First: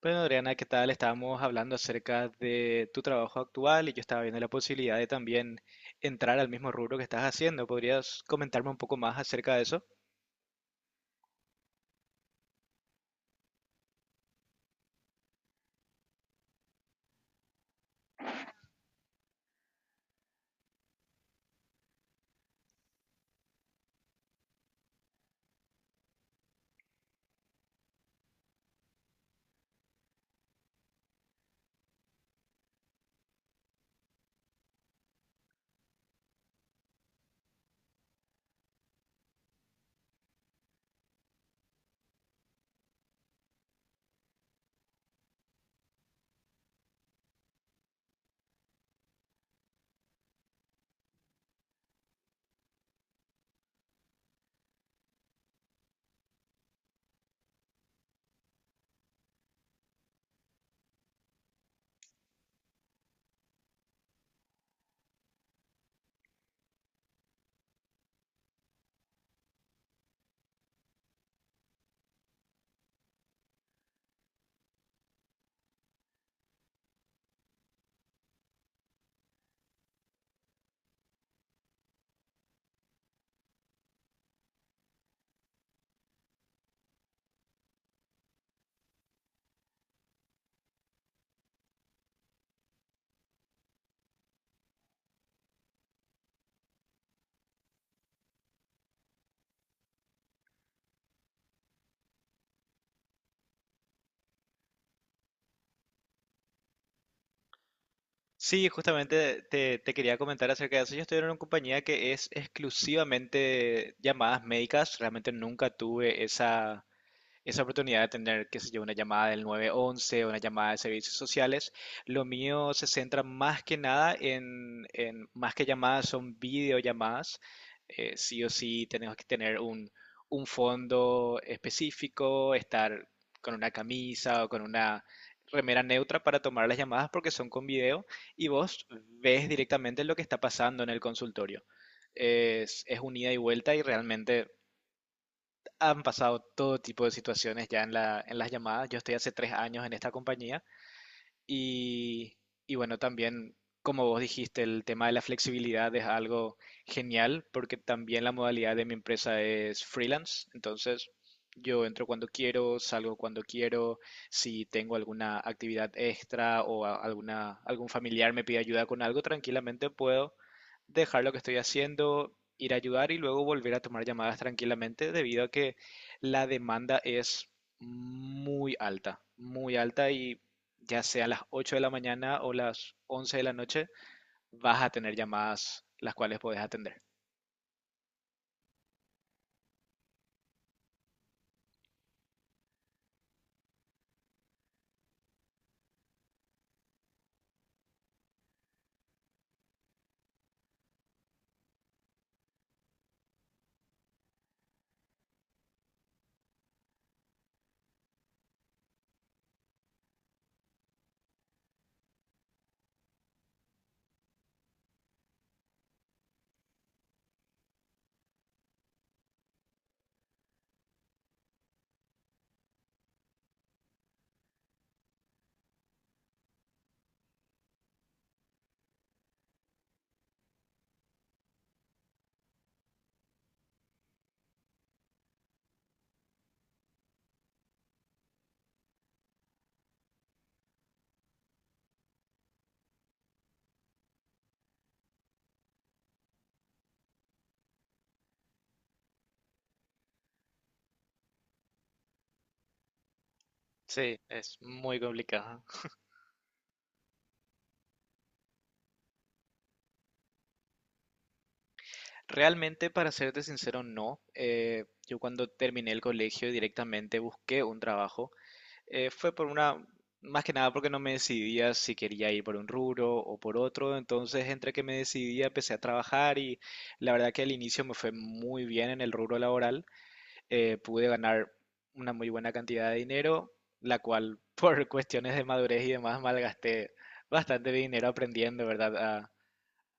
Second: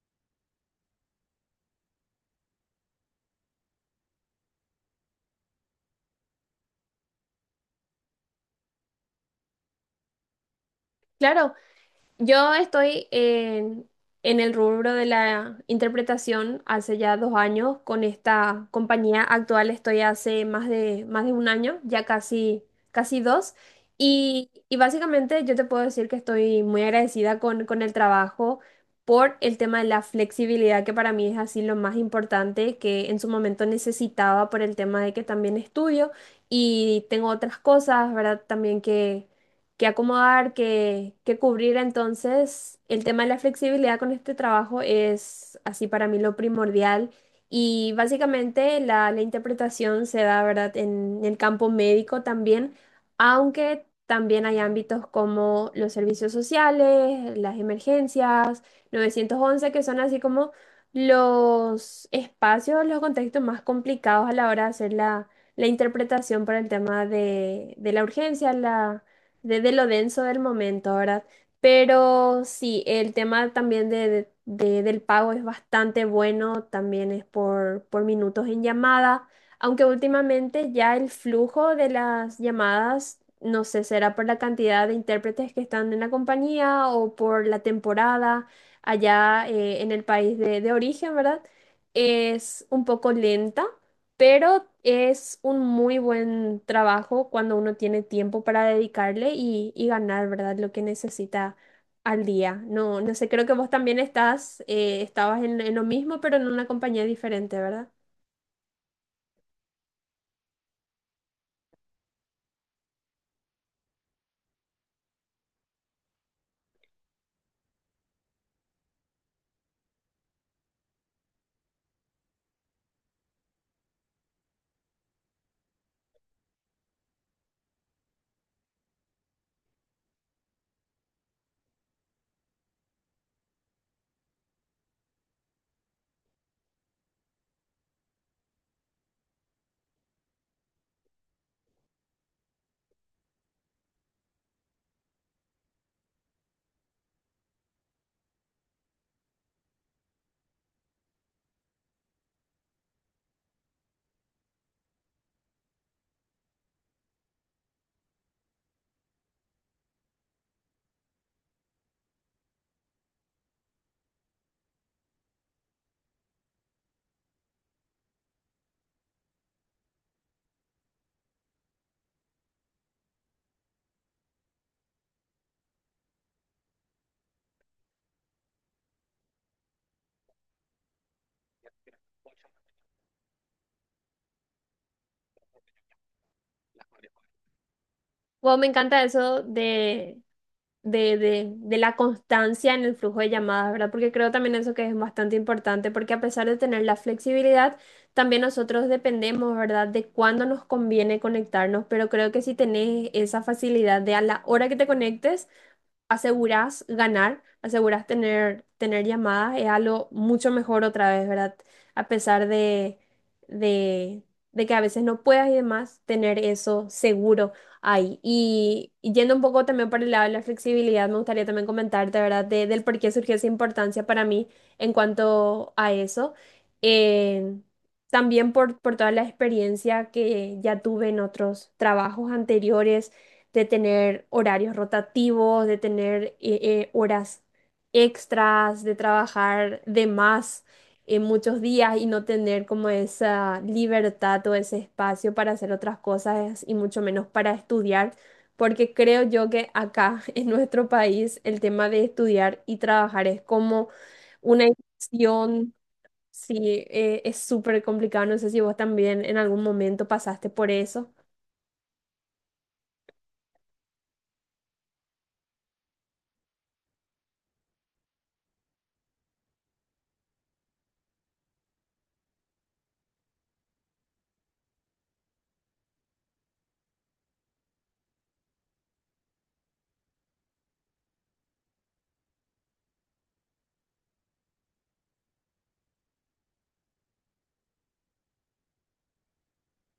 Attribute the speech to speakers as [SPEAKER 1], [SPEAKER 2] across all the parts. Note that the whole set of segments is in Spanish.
[SPEAKER 1] Bueno, Adriana, ¿qué tal? Estábamos hablando acerca de tu trabajo actual y yo estaba viendo la posibilidad de también entrar al mismo rubro que estás haciendo. ¿Podrías comentarme un poco más acerca de eso?
[SPEAKER 2] Claro, yo estoy en el rubro de la interpretación hace ya dos años. Con esta compañía actual estoy hace más de un año, ya casi dos. Y básicamente yo te puedo decir que estoy muy agradecida con el trabajo por el tema de la flexibilidad, que para mí es así lo más importante que en su momento necesitaba por el tema de que también estudio y tengo otras cosas, ¿verdad? También que acomodar, que cubrir. Entonces, el tema de la flexibilidad con este trabajo es así para mí lo primordial. Y básicamente la interpretación se da, ¿verdad?, en el campo médico también, aunque también hay ámbitos como los servicios sociales, las emergencias, 911, que son así como los espacios, los contextos más complicados a la hora de hacer la interpretación para el tema de la urgencia, la, de lo denso del momento, ¿verdad? Pero sí, el tema también del pago es bastante bueno, también es por minutos en llamada, aunque últimamente ya el flujo de las llamadas, no sé, será por la cantidad de intérpretes que están en la compañía o por la temporada allá, en el país de origen, ¿verdad? Es un poco lenta, pero es un muy buen trabajo cuando uno tiene tiempo para dedicarle y ganar, ¿verdad? Lo que necesita al día. No, no sé, creo que vos también estabas en lo mismo, pero en una compañía diferente, ¿verdad?
[SPEAKER 1] Sí, justamente te quería comentar acerca de eso. Yo estoy en una compañía que es exclusivamente llamadas médicas. Realmente nunca tuve esa oportunidad de tener, qué sé yo, una llamada del 911, una llamada de servicios sociales. Lo mío se centra más que nada en, más que llamadas, son videollamadas. Sí o sí tenemos que tener un fondo específico, estar con una camisa o con una remera neutra para tomar las llamadas porque son con video y vos ves directamente lo que está pasando en el consultorio. Es un ida y vuelta y realmente han pasado todo tipo de situaciones ya en las llamadas. Yo estoy hace tres años en esta compañía y, y bueno, también, como vos dijiste, el tema de la flexibilidad es algo genial porque también la modalidad de mi empresa es freelance. Entonces, yo entro cuando quiero, salgo cuando quiero. Si tengo alguna actividad extra o algún familiar me pide ayuda con algo, tranquilamente puedo dejar lo que estoy haciendo, ir a ayudar y luego volver a tomar llamadas tranquilamente debido a que la demanda es muy alta y ya sea a las 8 de la mañana o las 11 de la noche, vas a tener llamadas las cuales podés atender.
[SPEAKER 2] Wow, me encanta eso de la constancia en el flujo de llamadas, ¿verdad? Porque creo también eso que es bastante importante, porque a pesar de tener la flexibilidad, también nosotros dependemos, ¿verdad?, de cuándo nos conviene conectarnos, pero creo que si tenés esa facilidad de a la hora que te conectes, aseguras ganar, aseguras tener llamadas, es algo mucho mejor otra vez, ¿verdad? A pesar de, de que a veces no puedas y demás, tener eso seguro ahí. Y yendo un poco también por el lado de la flexibilidad, me gustaría también comentarte, ¿verdad? Del por qué surgió esa importancia para mí en cuanto a eso. Eh, También por toda la experiencia que ya tuve en otros trabajos anteriores de tener horarios rotativos, de tener horas extras, de trabajar de más en muchos días y no tener como esa libertad o ese espacio para hacer otras cosas y mucho menos para estudiar, porque creo yo que acá en nuestro país el tema de estudiar y trabajar es como
[SPEAKER 1] Sí, es
[SPEAKER 2] una
[SPEAKER 1] muy complicado.
[SPEAKER 2] inversión. Sí, es súper complicado. No sé si vos también en algún momento pasaste por eso.
[SPEAKER 1] Realmente, para serte sincero, no. Yo cuando terminé el colegio directamente busqué un trabajo. Fue por más que nada porque no me decidía si quería ir por un rubro o por otro. Entonces, entre que me decidía, empecé a trabajar y la verdad que al inicio me fue muy bien en el rubro laboral. Pude ganar una muy buena cantidad de dinero, la cual por cuestiones de madurez y demás malgasté bastante de dinero aprendiendo, ¿verdad? A,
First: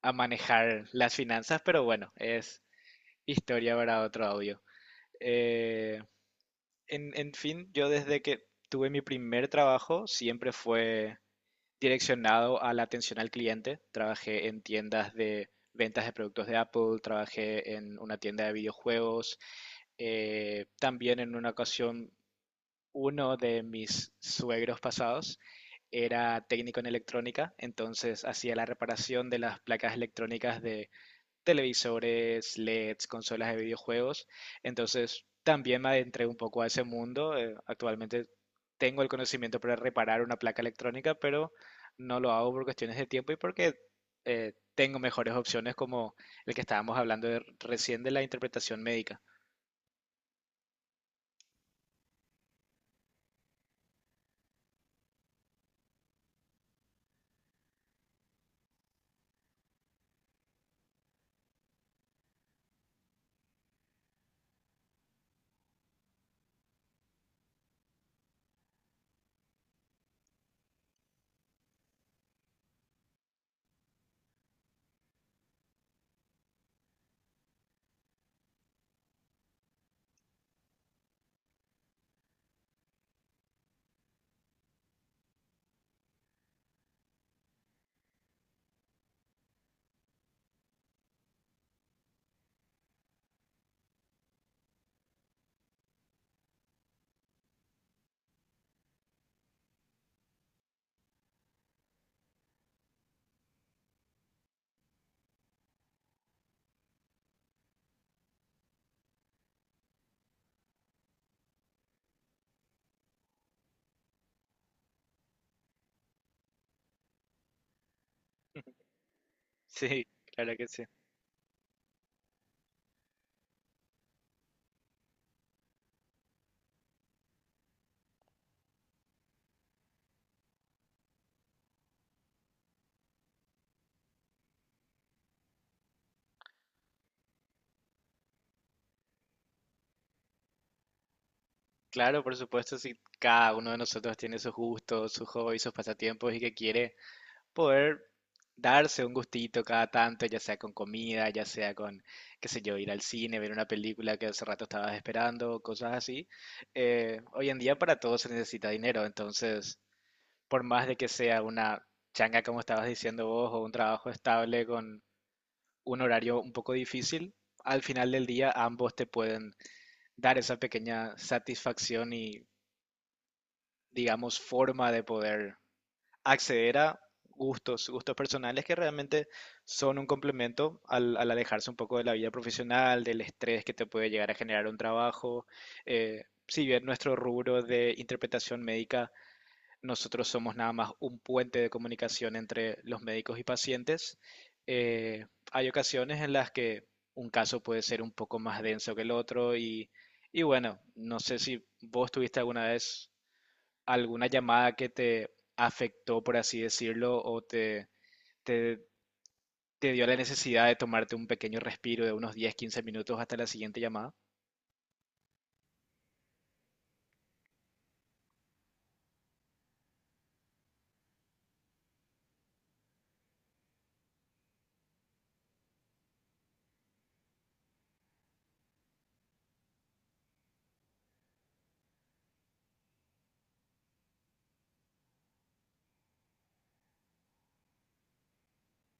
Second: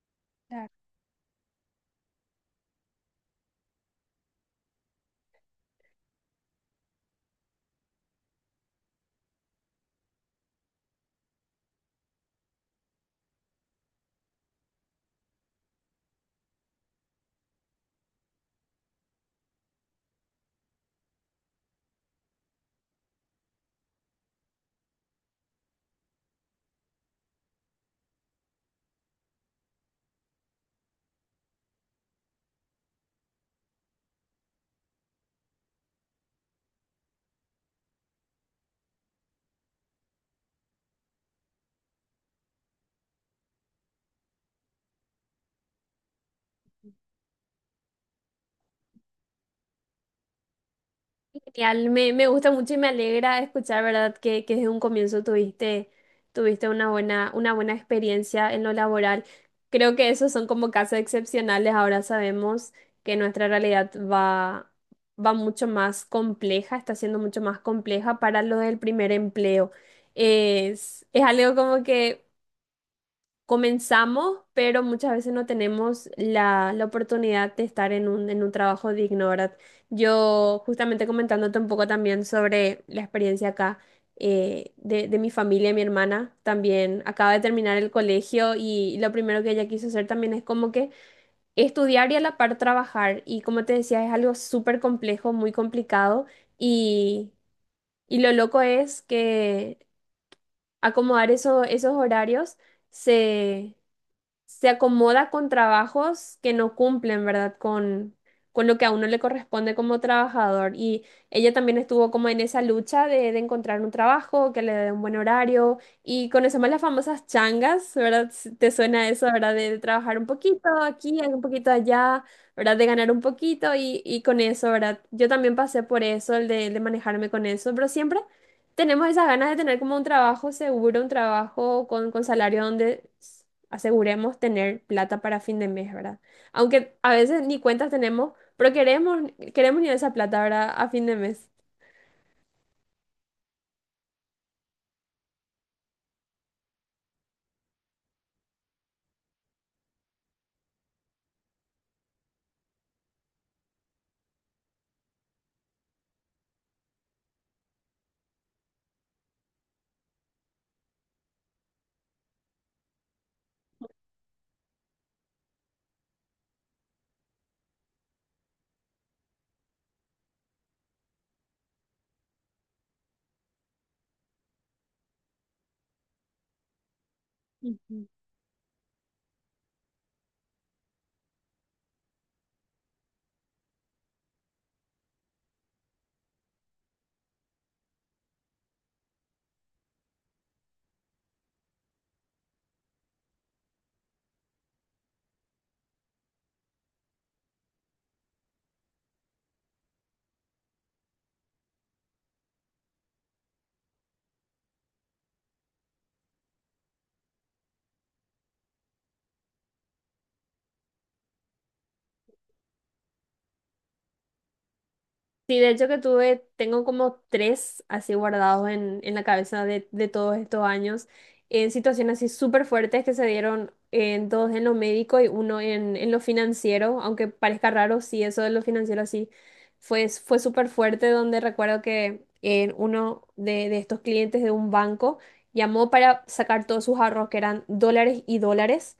[SPEAKER 1] a manejar las finanzas, pero bueno, es historia para otro audio. Eh, en fin, yo desde que tuve mi primer trabajo siempre fue direccionado a la atención al cliente. Trabajé en tiendas de ventas de productos de Apple, trabajé en una tienda de videojuegos, también en una ocasión uno de mis suegros pasados era técnico en electrónica, entonces hacía la reparación de las placas electrónicas de televisores, LEDs, consolas de videojuegos. Entonces también me adentré un poco a ese mundo. Actualmente tengo el conocimiento para reparar una placa electrónica, pero no lo hago por cuestiones de tiempo y porque tengo mejores opciones como el que estábamos hablando recién de la interpretación médica.
[SPEAKER 2] Genial, me gusta mucho y me alegra escuchar, ¿verdad? Que desde un comienzo tuviste una buena experiencia en lo laboral. Creo que esos son como casos excepcionales. Ahora sabemos que nuestra realidad va mucho más compleja, está siendo mucho más compleja para lo del primer empleo. Es algo como que comenzamos, pero muchas veces no tenemos la oportunidad de estar en un trabajo digno, ¿verdad? Yo justamente comentándote un poco también sobre la experiencia acá, de mi familia, mi hermana también acaba de terminar el colegio y lo primero que ella quiso hacer también es como que estudiar y a la par trabajar. Y como te decía, es algo súper complejo, muy complicado, y, y lo loco es que acomodar esos horarios se se acomoda con trabajos que no cumplen, ¿verdad? Con lo que a uno le corresponde como trabajador. Y ella también estuvo como en esa lucha de encontrar un trabajo que le dé un buen horario. Y conocemos las famosas changas, ¿verdad? Si, ¿te suena eso, verdad? De
[SPEAKER 1] Sí,
[SPEAKER 2] trabajar un
[SPEAKER 1] claro que
[SPEAKER 2] poquito
[SPEAKER 1] sí.
[SPEAKER 2] aquí, un poquito allá, ¿verdad? De ganar un poquito y con eso, ¿verdad? Yo también pasé por eso, el de manejarme con eso, pero siempre tenemos esas ganas de tener como un trabajo seguro, un trabajo con salario donde aseguremos tener plata para fin de mes, ¿verdad? Aunque a veces ni cuentas tenemos, pero queremos ni esa plata, ¿verdad? A fin de mes.
[SPEAKER 1] Claro, por supuesto, si cada uno de nosotros tiene sus gustos, sus hobbies, sus pasatiempos y que quiere poder darse un gustito cada tanto, ya sea con comida, ya sea con, qué sé yo, ir al cine, ver una película que hace rato estabas esperando, cosas así. Hoy en día para todo se necesita dinero, entonces, por más de que sea una changa, como estabas diciendo vos, o un trabajo estable con un horario un poco difícil, al final del día ambos te pueden dar esa pequeña satisfacción y digamos, forma de poder acceder a gustos,
[SPEAKER 2] Ujú.
[SPEAKER 1] gustos personales que realmente son un complemento al, al alejarse un poco de la vida profesional, del estrés que te puede llegar a generar un trabajo. Si bien nuestro rubro de interpretación médica, nosotros somos nada más un puente de comunicación entre los médicos y pacientes, eh, hay ocasiones en las que un caso puede ser un poco más denso que el otro y bueno, no sé si vos tuviste alguna vez alguna llamada que te afectó, por así decirlo, o te, te dio la necesidad de tomarte un pequeño respiro de unos 10-15 minutos hasta la siguiente llamada.
[SPEAKER 2] Sí, de hecho que tengo como tres así guardados en la cabeza de todos estos años, en situaciones así súper fuertes que se dieron en dos en lo médico y uno en lo financiero, aunque parezca raro, sí, eso de lo financiero así fue súper fuerte, donde recuerdo que uno de estos clientes de un banco llamó para sacar todos sus ahorros, que eran dólares y dólares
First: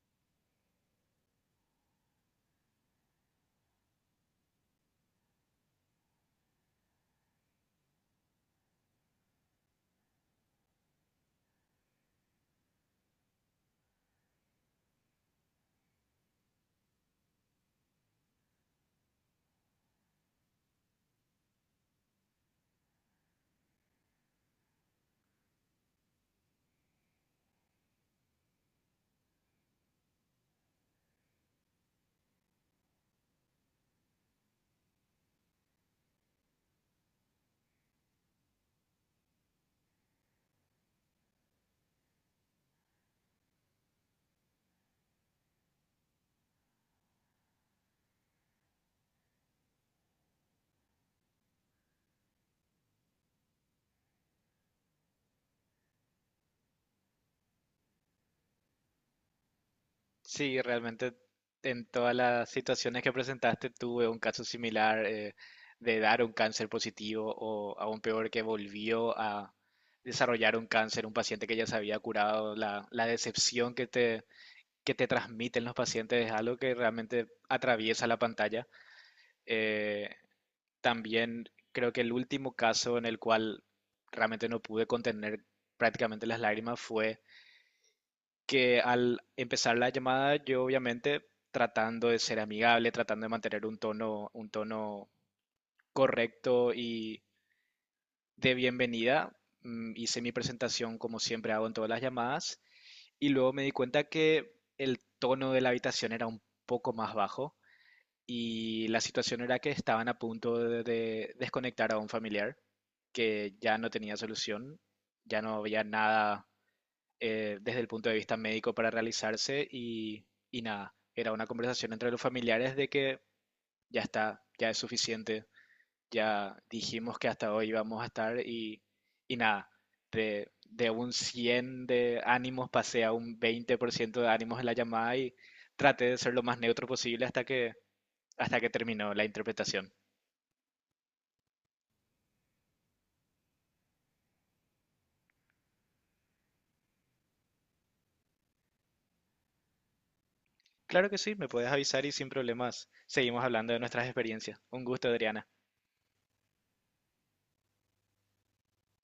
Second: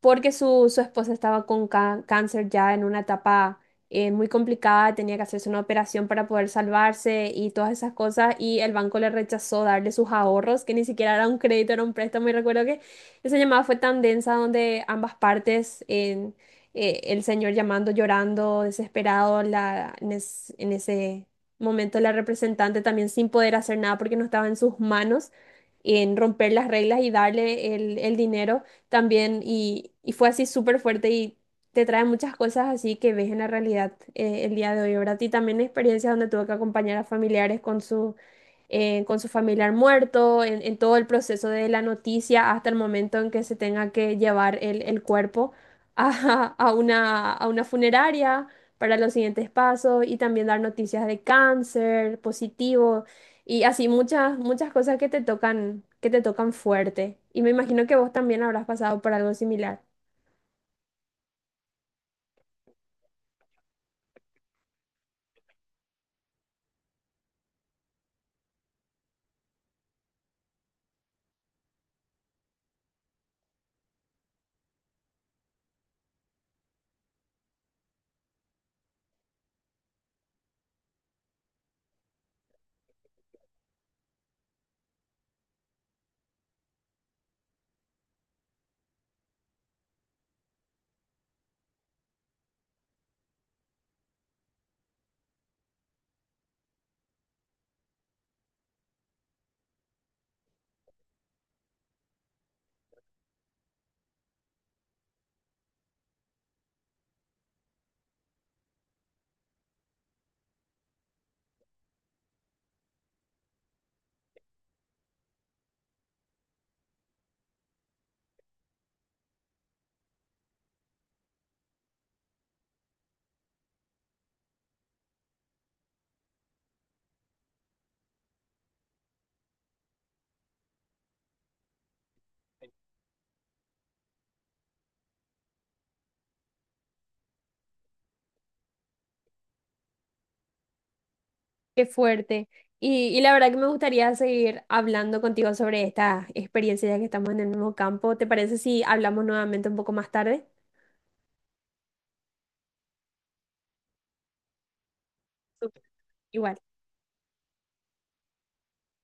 [SPEAKER 2] porque su esposa estaba con cáncer ya en una etapa muy complicada, tenía que hacerse una operación para poder salvarse y todas esas cosas, y el banco le rechazó darle sus ahorros, que ni siquiera era un crédito, era un préstamo, y recuerdo que esa llamada fue tan densa donde ambas partes, el señor llamando, llorando, desesperado, en ese momento la representante también sin poder hacer nada porque no estaba en sus manos en romper las reglas y darle el dinero también, y fue así súper fuerte y te trae muchas cosas así que ves en la realidad, el día de hoy, ¿verdad? Y también experiencias donde tuve que acompañar a familiares con su familiar muerto, en todo el proceso de la noticia hasta el momento en que se tenga que llevar el cuerpo a una funeraria para los siguientes pasos y también dar noticias de cáncer positivo. Y así muchas cosas que te tocan fuerte. Y me imagino que vos también habrás pasado por algo similar.
[SPEAKER 1] Sí, realmente en todas las situaciones que presentaste tuve un caso similar, de dar un cáncer positivo o aún peor que volvió a desarrollar un cáncer, un paciente que ya se había curado, la decepción que te transmiten los pacientes es algo que realmente atraviesa la pantalla. Eh, También creo que el último caso en el cual realmente no pude contener prácticamente las lágrimas fue que al empezar la llamada yo obviamente tratando de ser amigable, tratando de mantener un tono, correcto y de bienvenida, hice mi presentación como siempre hago en todas las llamadas y luego me di cuenta que el tono de la habitación era un poco más bajo y la situación era que estaban a punto de desconectar a un familiar que ya no tenía solución, ya no había nada, desde el punto de vista médico para realizarse y nada, era una conversación entre los familiares de que ya está, ya es suficiente, ya dijimos que hasta hoy íbamos a estar y nada, de un 100 de ánimos pasé a un 20% de ánimos en la llamada y traté de ser lo más neutro posible hasta que terminó la interpretación.
[SPEAKER 2] Qué fuerte. Y la verdad que me gustaría seguir hablando contigo sobre esta experiencia ya que estamos en el mismo campo. ¿Te parece si hablamos nuevamente un poco más tarde?
[SPEAKER 1] Claro que sí, me puedes avisar y sin problemas seguimos hablando de nuestras experiencias. Un gusto, Adriana.
[SPEAKER 2] Súper. Igual.